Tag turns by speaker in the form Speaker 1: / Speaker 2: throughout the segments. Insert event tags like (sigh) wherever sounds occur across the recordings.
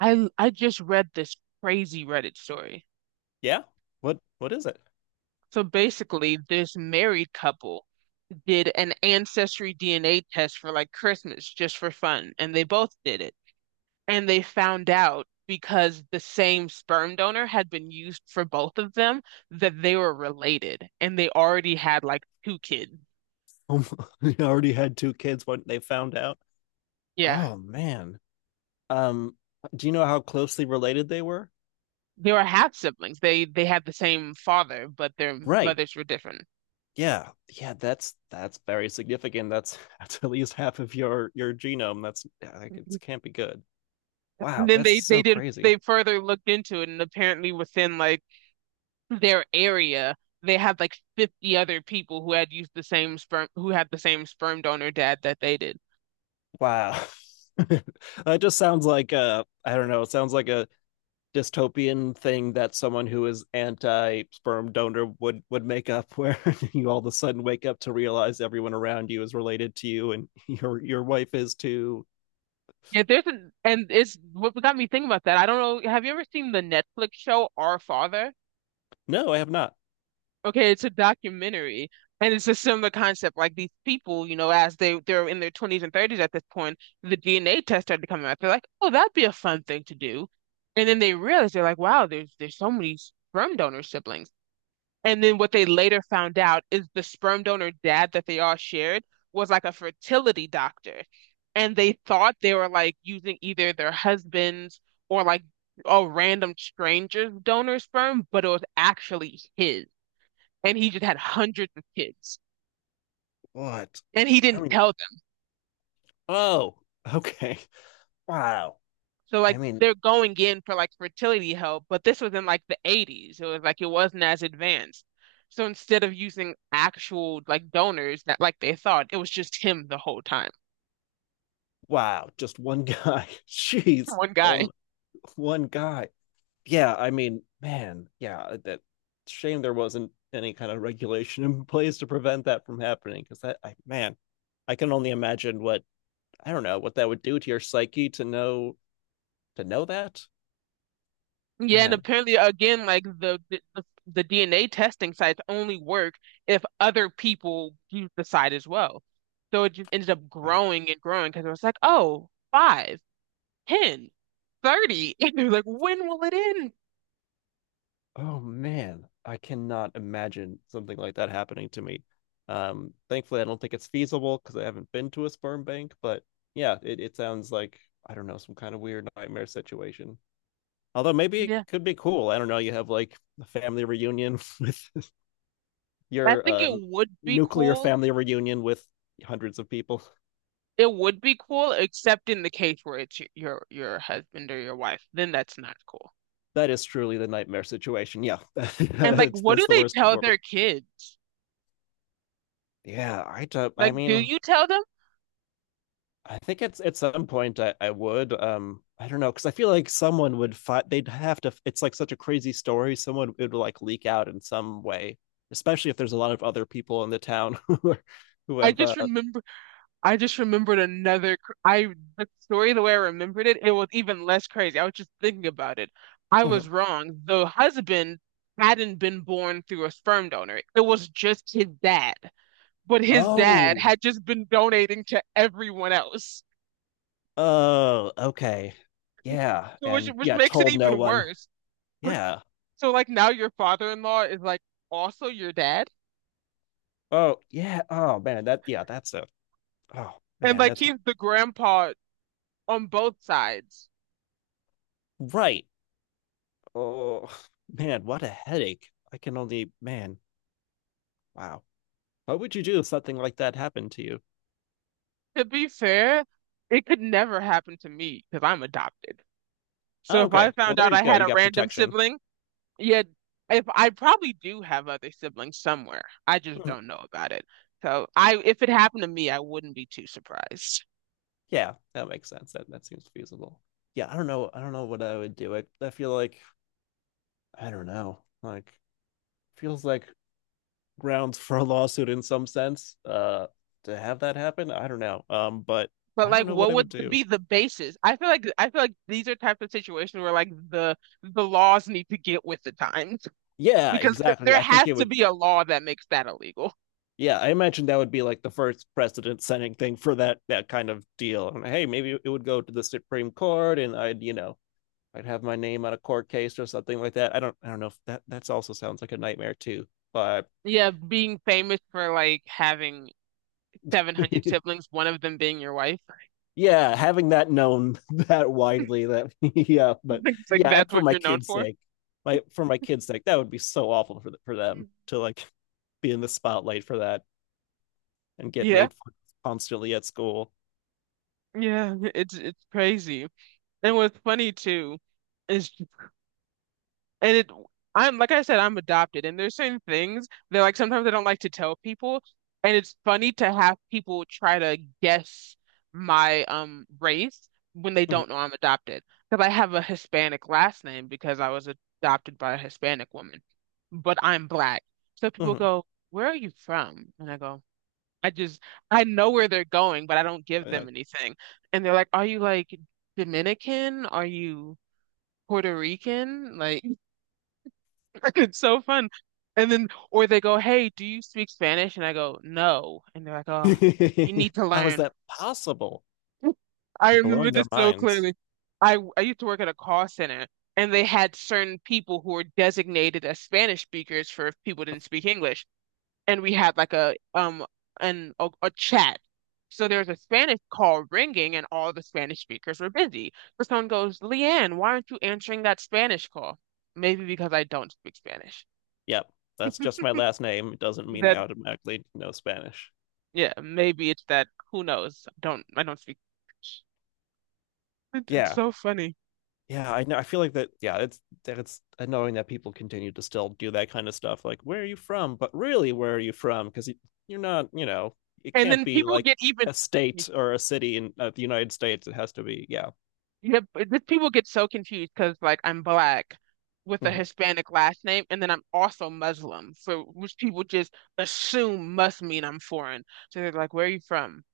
Speaker 1: I just read this crazy Reddit story.
Speaker 2: Yeah. What is it?
Speaker 1: So basically, this married couple did an ancestry DNA test for like Christmas just for fun, and they both did it. And they found out because the same sperm donor had been used for both of them that they were related and they already had like two kids.
Speaker 2: Oh, (laughs) they already had two kids when they found out.
Speaker 1: Yeah.
Speaker 2: Oh man. Um, do you know how closely related they were?
Speaker 1: They were half siblings. They had the same father, but their
Speaker 2: Right.
Speaker 1: mothers were different.
Speaker 2: Yeah. Yeah, that's very significant. That's (laughs) that's at least half of your genome. That's yeah, like it can't be good.
Speaker 1: And
Speaker 2: Wow,
Speaker 1: then
Speaker 2: that's
Speaker 1: they they
Speaker 2: so
Speaker 1: did
Speaker 2: crazy.
Speaker 1: they further looked into it and apparently within like their area, they had like 50 other people who had used the same sperm, who had the same sperm donor dad that they did.
Speaker 2: Wow. (laughs) That just sounds like I don't know, it sounds like a dystopian thing that someone who is anti sperm donor would make up (laughs) where you all of a sudden wake up to realize everyone around you is related to you and (laughs) your wife is too.
Speaker 1: Yeah, and it's what got me thinking about that. I don't know. Have you ever seen the Netflix show Our Father?
Speaker 2: No, I have not.
Speaker 1: Okay, it's a documentary, and it's a similar concept. Like these people, you know, as they're in their 20s and 30s at this point, the DNA test started coming out. They're like, oh, that'd be a fun thing to do, and then they realize they're like, wow, there's so many sperm donor siblings. And then what they later found out is the sperm donor dad that they all shared was like a fertility doctor. And they thought they were like using either their husband's or like a random stranger's donor sperm, but it was actually his. And he just had hundreds of kids.
Speaker 2: What?
Speaker 1: And he
Speaker 2: I
Speaker 1: didn't
Speaker 2: mean.
Speaker 1: tell them.
Speaker 2: Oh. Okay. Wow.
Speaker 1: So
Speaker 2: I
Speaker 1: like
Speaker 2: mean,
Speaker 1: they're going in for like fertility help, but this was in like the 80s. It was like it wasn't as advanced. So instead of using actual like donors that like they thought, it was just him the whole time.
Speaker 2: wow, just one (laughs) guy. Jeez,
Speaker 1: One guy.
Speaker 2: one guy. Yeah, I mean, man. Yeah, that shame there wasn't any kind of regulation in (laughs) place to prevent that from happening because that, I man, I can only imagine what I don't know what that would do to your psyche to know that.
Speaker 1: Yeah, and
Speaker 2: Man,
Speaker 1: apparently again, like the DNA testing sites only work if other people use the site as well. So it just ended up
Speaker 2: right.
Speaker 1: growing and growing because it was like, oh, five, ten, 30. (laughs) And they're like, when will it end?
Speaker 2: Oh man, I cannot imagine something like that happening to me. Thankfully, I don't think it's feasible because I haven't been to a sperm bank. But yeah, it sounds like I don't know, some kind of weird nightmare situation. Although maybe it
Speaker 1: Yeah.
Speaker 2: could be cool. I don't know. You have like a family reunion with (laughs)
Speaker 1: I
Speaker 2: your
Speaker 1: think it would be
Speaker 2: nuclear
Speaker 1: cool.
Speaker 2: family reunion with hundreds of people.
Speaker 1: It would be cool, except in the case where it's your husband or your wife. Then that's not cool.
Speaker 2: That is truly the nightmare situation. Yeah, (laughs)
Speaker 1: And like,
Speaker 2: that's
Speaker 1: what do
Speaker 2: that's the
Speaker 1: they
Speaker 2: worst.
Speaker 1: tell their kids?
Speaker 2: Yeah, I don't. I
Speaker 1: Like, do
Speaker 2: mean,
Speaker 1: you tell them?
Speaker 2: I think it's at some point I would. I don't know because I feel like someone would fight. They'd have to. It's like such a crazy story. Someone it would like leak out in some way, especially if there's a lot of other people in the town (laughs) who are, who
Speaker 1: I
Speaker 2: have.
Speaker 1: just remember I just remembered another. Cr- I The story the way I remembered it, it was even less crazy. I was just thinking about it. I
Speaker 2: Mhm.
Speaker 1: was wrong. The husband hadn't been born through a sperm donor. It was just his dad. But his dad
Speaker 2: Oh,
Speaker 1: had just been donating to everyone else,
Speaker 2: oh, okay, yeah,
Speaker 1: so which
Speaker 2: and
Speaker 1: which
Speaker 2: yeah,
Speaker 1: makes it
Speaker 2: told no
Speaker 1: even
Speaker 2: one.
Speaker 1: worse.
Speaker 2: Yeah.
Speaker 1: So like now your father-in-law is like also your dad,
Speaker 2: Oh, yeah. Oh man, that yeah, that's a. Oh
Speaker 1: and
Speaker 2: man,
Speaker 1: like
Speaker 2: that's
Speaker 1: he's the grandpa on both sides.
Speaker 2: right. Oh man, what a headache. I can only man. Wow. What would you do if something like that happened to you?
Speaker 1: To be fair, it could never happen to me because I'm adopted. So
Speaker 2: Oh,
Speaker 1: if I
Speaker 2: okay. Well,
Speaker 1: found
Speaker 2: there
Speaker 1: out
Speaker 2: you
Speaker 1: I
Speaker 2: go.
Speaker 1: had
Speaker 2: You
Speaker 1: a
Speaker 2: got
Speaker 1: random
Speaker 2: protection. (laughs)
Speaker 1: sibling, yeah, if I probably do have other siblings somewhere, I just don't know about it. So if it happened to me, I wouldn't be too surprised.
Speaker 2: Yeah, that makes sense. That seems feasible. Yeah, I don't know. I don't know what I would do. I feel like I don't know. Like feels like grounds for a lawsuit in some sense. To have that happen, I don't know. But
Speaker 1: But
Speaker 2: I
Speaker 1: like,
Speaker 2: don't know what
Speaker 1: what
Speaker 2: I would
Speaker 1: would
Speaker 2: do.
Speaker 1: be the basis? I feel like these are types of situations where like the laws need to get with the times
Speaker 2: Yeah,
Speaker 1: because
Speaker 2: exactly.
Speaker 1: there
Speaker 2: I think
Speaker 1: has
Speaker 2: it
Speaker 1: to
Speaker 2: would.
Speaker 1: be a law that makes that illegal.
Speaker 2: Yeah, I imagine that would be like the first precedent setting thing for that kind of deal. And hey, maybe it would go to the Supreme Court, and I'd you know I'd have my name on a court case or something like that. I don't know if that's also sounds like a nightmare too. But
Speaker 1: Yeah, being famous for like having 700 siblings,
Speaker 2: (laughs)
Speaker 1: one of them being your wife.
Speaker 2: yeah, having that known (laughs) that widely that (laughs) yeah, but
Speaker 1: (laughs) It's like
Speaker 2: yeah, and
Speaker 1: that's
Speaker 2: for
Speaker 1: what
Speaker 2: my
Speaker 1: you're known
Speaker 2: kids'
Speaker 1: for.
Speaker 2: sake, that would be so awful for the, for
Speaker 1: Mm.
Speaker 2: them to like be in the spotlight for that and get
Speaker 1: Yeah.
Speaker 2: made fun of constantly at school.
Speaker 1: Yeah, (laughs) it's crazy. And what's funny too is and it I'm like I said, I'm adopted and there's certain things that like sometimes I don't like to tell people and it's funny to have people try to guess my race when they
Speaker 2: Mhm,
Speaker 1: don't know I'm adopted. Because I have a Hispanic last name because I was adopted by a Hispanic woman. But I'm black. So people
Speaker 2: mhm.
Speaker 1: go, "Where are you from?" And I go, I just I know where they're going, but I don't give them
Speaker 2: Like,
Speaker 1: anything. And they're like, "Are you like Dominican? Are you Puerto Rican?" Like (laughs) it's so fun. And then or they go, "Hey, do you speak Spanish?" And I go, "No." And they're like, "Oh, you need
Speaker 2: (laughs)
Speaker 1: to
Speaker 2: how is
Speaker 1: learn."
Speaker 2: that possible?
Speaker 1: (laughs) I
Speaker 2: They are
Speaker 1: remember
Speaker 2: blowing their
Speaker 1: this so
Speaker 2: minds.
Speaker 1: clearly. I used to work at a call center and they had certain people who were designated as Spanish speakers for if people didn't speak English. And we had like a chat. So there's a Spanish call ringing, and all the Spanish speakers were busy. So someone goes, "Leanne, why aren't you answering that Spanish call?" Maybe because I don't speak Spanish.
Speaker 2: Yep, that's just my last name. It doesn't mean I
Speaker 1: That
Speaker 2: automatically know Spanish.
Speaker 1: Yeah, maybe it's that. Who knows? I don't speak Spanish. It's
Speaker 2: Yeah,
Speaker 1: so funny.
Speaker 2: yeah, I know. I feel like that. Yeah, it's that it's annoying that people continue to still do that kind of stuff. Like, where are you from? But really, where are you from? Because you're not. You know, it
Speaker 1: And
Speaker 2: can't
Speaker 1: then
Speaker 2: be
Speaker 1: people
Speaker 2: like
Speaker 1: get even.
Speaker 2: a state or a city in the United States. It has to be. Yeah,
Speaker 1: Yeah, but this people get so confused because like I'm black with a
Speaker 2: hmm,
Speaker 1: Hispanic last name, and then I'm also Muslim, so which people just assume must mean I'm foreign. So they're like, "Where are you from?"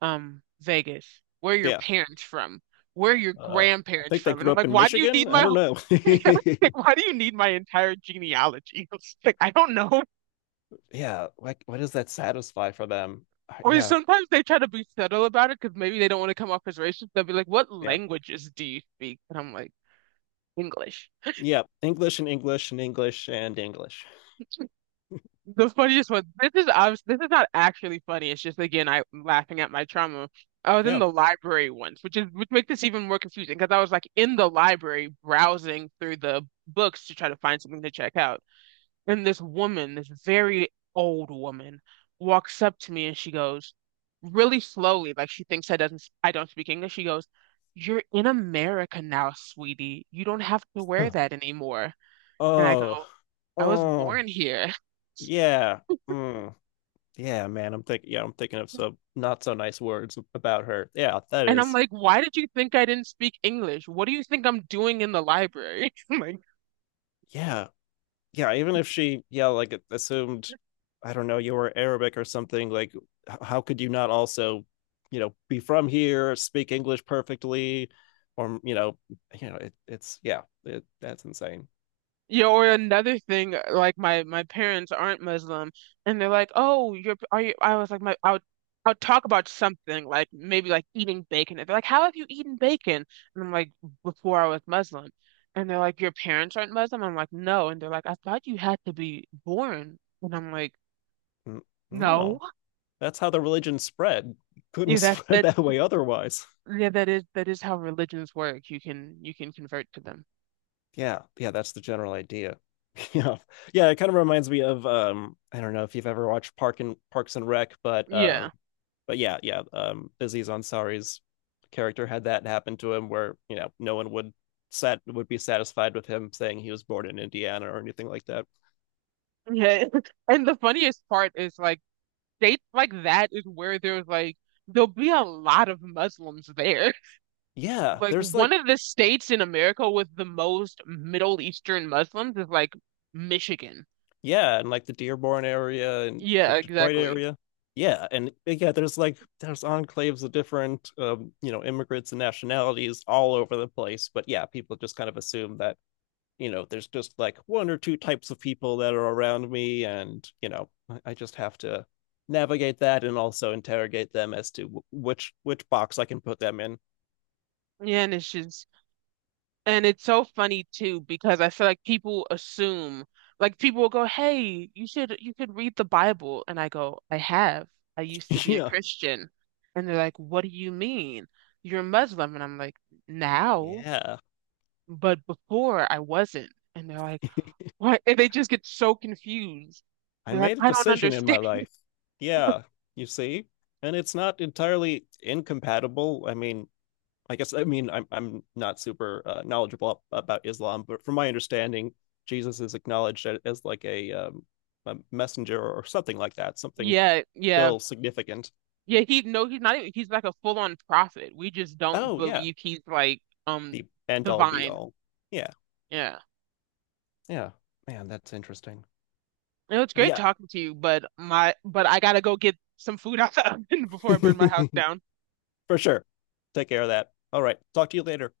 Speaker 1: Vegas. Where are your
Speaker 2: yeah.
Speaker 1: parents from? Where are your
Speaker 2: Uh, I
Speaker 1: grandparents
Speaker 2: think they
Speaker 1: from? And
Speaker 2: grew
Speaker 1: I'm
Speaker 2: up
Speaker 1: like,
Speaker 2: in
Speaker 1: "Why do you need
Speaker 2: Michigan. I
Speaker 1: my
Speaker 2: don't
Speaker 1: whole-
Speaker 2: know.
Speaker 1: (laughs) Yeah, like,
Speaker 2: (laughs)
Speaker 1: why do you need my entire genealogy?" (laughs) Like, I don't know.
Speaker 2: Yeah, like what does that satisfy for them?
Speaker 1: Or
Speaker 2: Yeah,
Speaker 1: sometimes they try to be subtle about it because maybe they don't want to come off as racist. They'll be like, "What
Speaker 2: yeah,
Speaker 1: languages do you speak?" And I'm like, English.
Speaker 2: yeah. English and English and English and English.
Speaker 1: The funniest one. This is obvious. This is not actually funny. It's just again, I'm laughing at my trauma. I was in
Speaker 2: Yeah.
Speaker 1: the library once, which is which makes this even more confusing because I was like in the library browsing through the books to try to find something to check out, and this woman, this very old woman, walks up to me and she goes really slowly, like she thinks I don't speak English. She goes, "You're in America now, sweetie. You don't have to wear
Speaker 2: Huh.
Speaker 1: that anymore." And I
Speaker 2: Oh,
Speaker 1: go, "I was
Speaker 2: oh,
Speaker 1: born here." (laughs)
Speaker 2: yeah. Mm. Yeah, man, I'm thinking. Yeah, I'm thinking of some not so nice words about her. Yeah, that
Speaker 1: And I'm
Speaker 2: is.
Speaker 1: like, why did you think I didn't speak English? What do you think I'm doing in the library? (laughs) I'm like,
Speaker 2: Yeah, yeah. Even if she, yeah, like assumed, I don't know, you were Arabic or something. Like, how could you not also, you know, be from here, speak English perfectly, or you know, it's yeah, that's insane.
Speaker 1: yeah, or another thing, like my parents aren't Muslim, and they're like, "Oh, you're are you?" I was like, "My I would talk about something like maybe like eating bacon." And they're like, "How have you eaten bacon?" And I'm like, "Before I was Muslim," and they're like, "Your parents aren't Muslim?" I'm like, "No," and they're like, "I thought you had to be born," and I'm like,
Speaker 2: N-
Speaker 1: "No,
Speaker 2: No, that's how the religion spread. Couldn't (laughs)
Speaker 1: yeah, that's
Speaker 2: spread
Speaker 1: that.
Speaker 2: that way otherwise.
Speaker 1: Yeah, that is how religions work. You can convert to them."
Speaker 2: Yeah, yeah, that's the general idea. (laughs) Yeah, yeah, it kind of reminds me of I don't know if you've ever watched Parks and Rec, but
Speaker 1: Yeah.
Speaker 2: but yeah, yeah, Aziz Ansari's character had that happen to him where no one would be satisfied with him saying he was born in Indiana or anything like that.
Speaker 1: Yeah. (laughs) And the funniest part is like states like that is where there's like there'll be a lot of Muslims there. (laughs)
Speaker 2: Yeah,
Speaker 1: Like
Speaker 2: there's like
Speaker 1: one of the states in America with the most Middle Eastern Muslims is like Michigan.
Speaker 2: yeah, and like the Dearborn area and the
Speaker 1: Yeah,
Speaker 2: Detroit
Speaker 1: exactly.
Speaker 2: area. Yeah, and yeah, there's like there's enclaves of different you know, immigrants and nationalities all over the place. But yeah, people just kind of assume that, you know, there's just like one or two types of people that are around me and, you know, I just have to navigate that and also interrogate them as to which box I can put them in.
Speaker 1: Yeah, and it's just and it's so funny too because I feel like people assume like people will go, "Hey, you could read the Bible." And I go, "I have. I used to
Speaker 2: (laughs)
Speaker 1: be a
Speaker 2: Yeah.
Speaker 1: Christian." And they're like, "What do you mean? You're Muslim." And I'm like, "Now."
Speaker 2: Yeah.
Speaker 1: But before I wasn't. And they're like, what? And they just get so confused.
Speaker 2: I
Speaker 1: They're like,
Speaker 2: made a
Speaker 1: I don't
Speaker 2: decision in my
Speaker 1: understand. (laughs)
Speaker 2: life. Yeah, you see? And it's not entirely incompatible. I mean, I guess I mean I'm not super knowledgeable about Islam, but from my understanding, Jesus is acknowledged as like a messenger or something like that, something
Speaker 1: Yeah, yeah.
Speaker 2: still significant.
Speaker 1: Yeah, he no, he's not even, he's like a full-on prophet. We just don't
Speaker 2: Oh yeah,
Speaker 1: believe he's like
Speaker 2: the end all be
Speaker 1: divine.
Speaker 2: all. Yeah.
Speaker 1: Yeah.
Speaker 2: Yeah. Man, that's interesting.
Speaker 1: It was great
Speaker 2: Yeah.
Speaker 1: talking to you, but my but I gotta go get some food (laughs) out the oven (laughs) before I burn my house
Speaker 2: (laughs)
Speaker 1: down.
Speaker 2: For sure. Take care of that. All right. Talk to you later.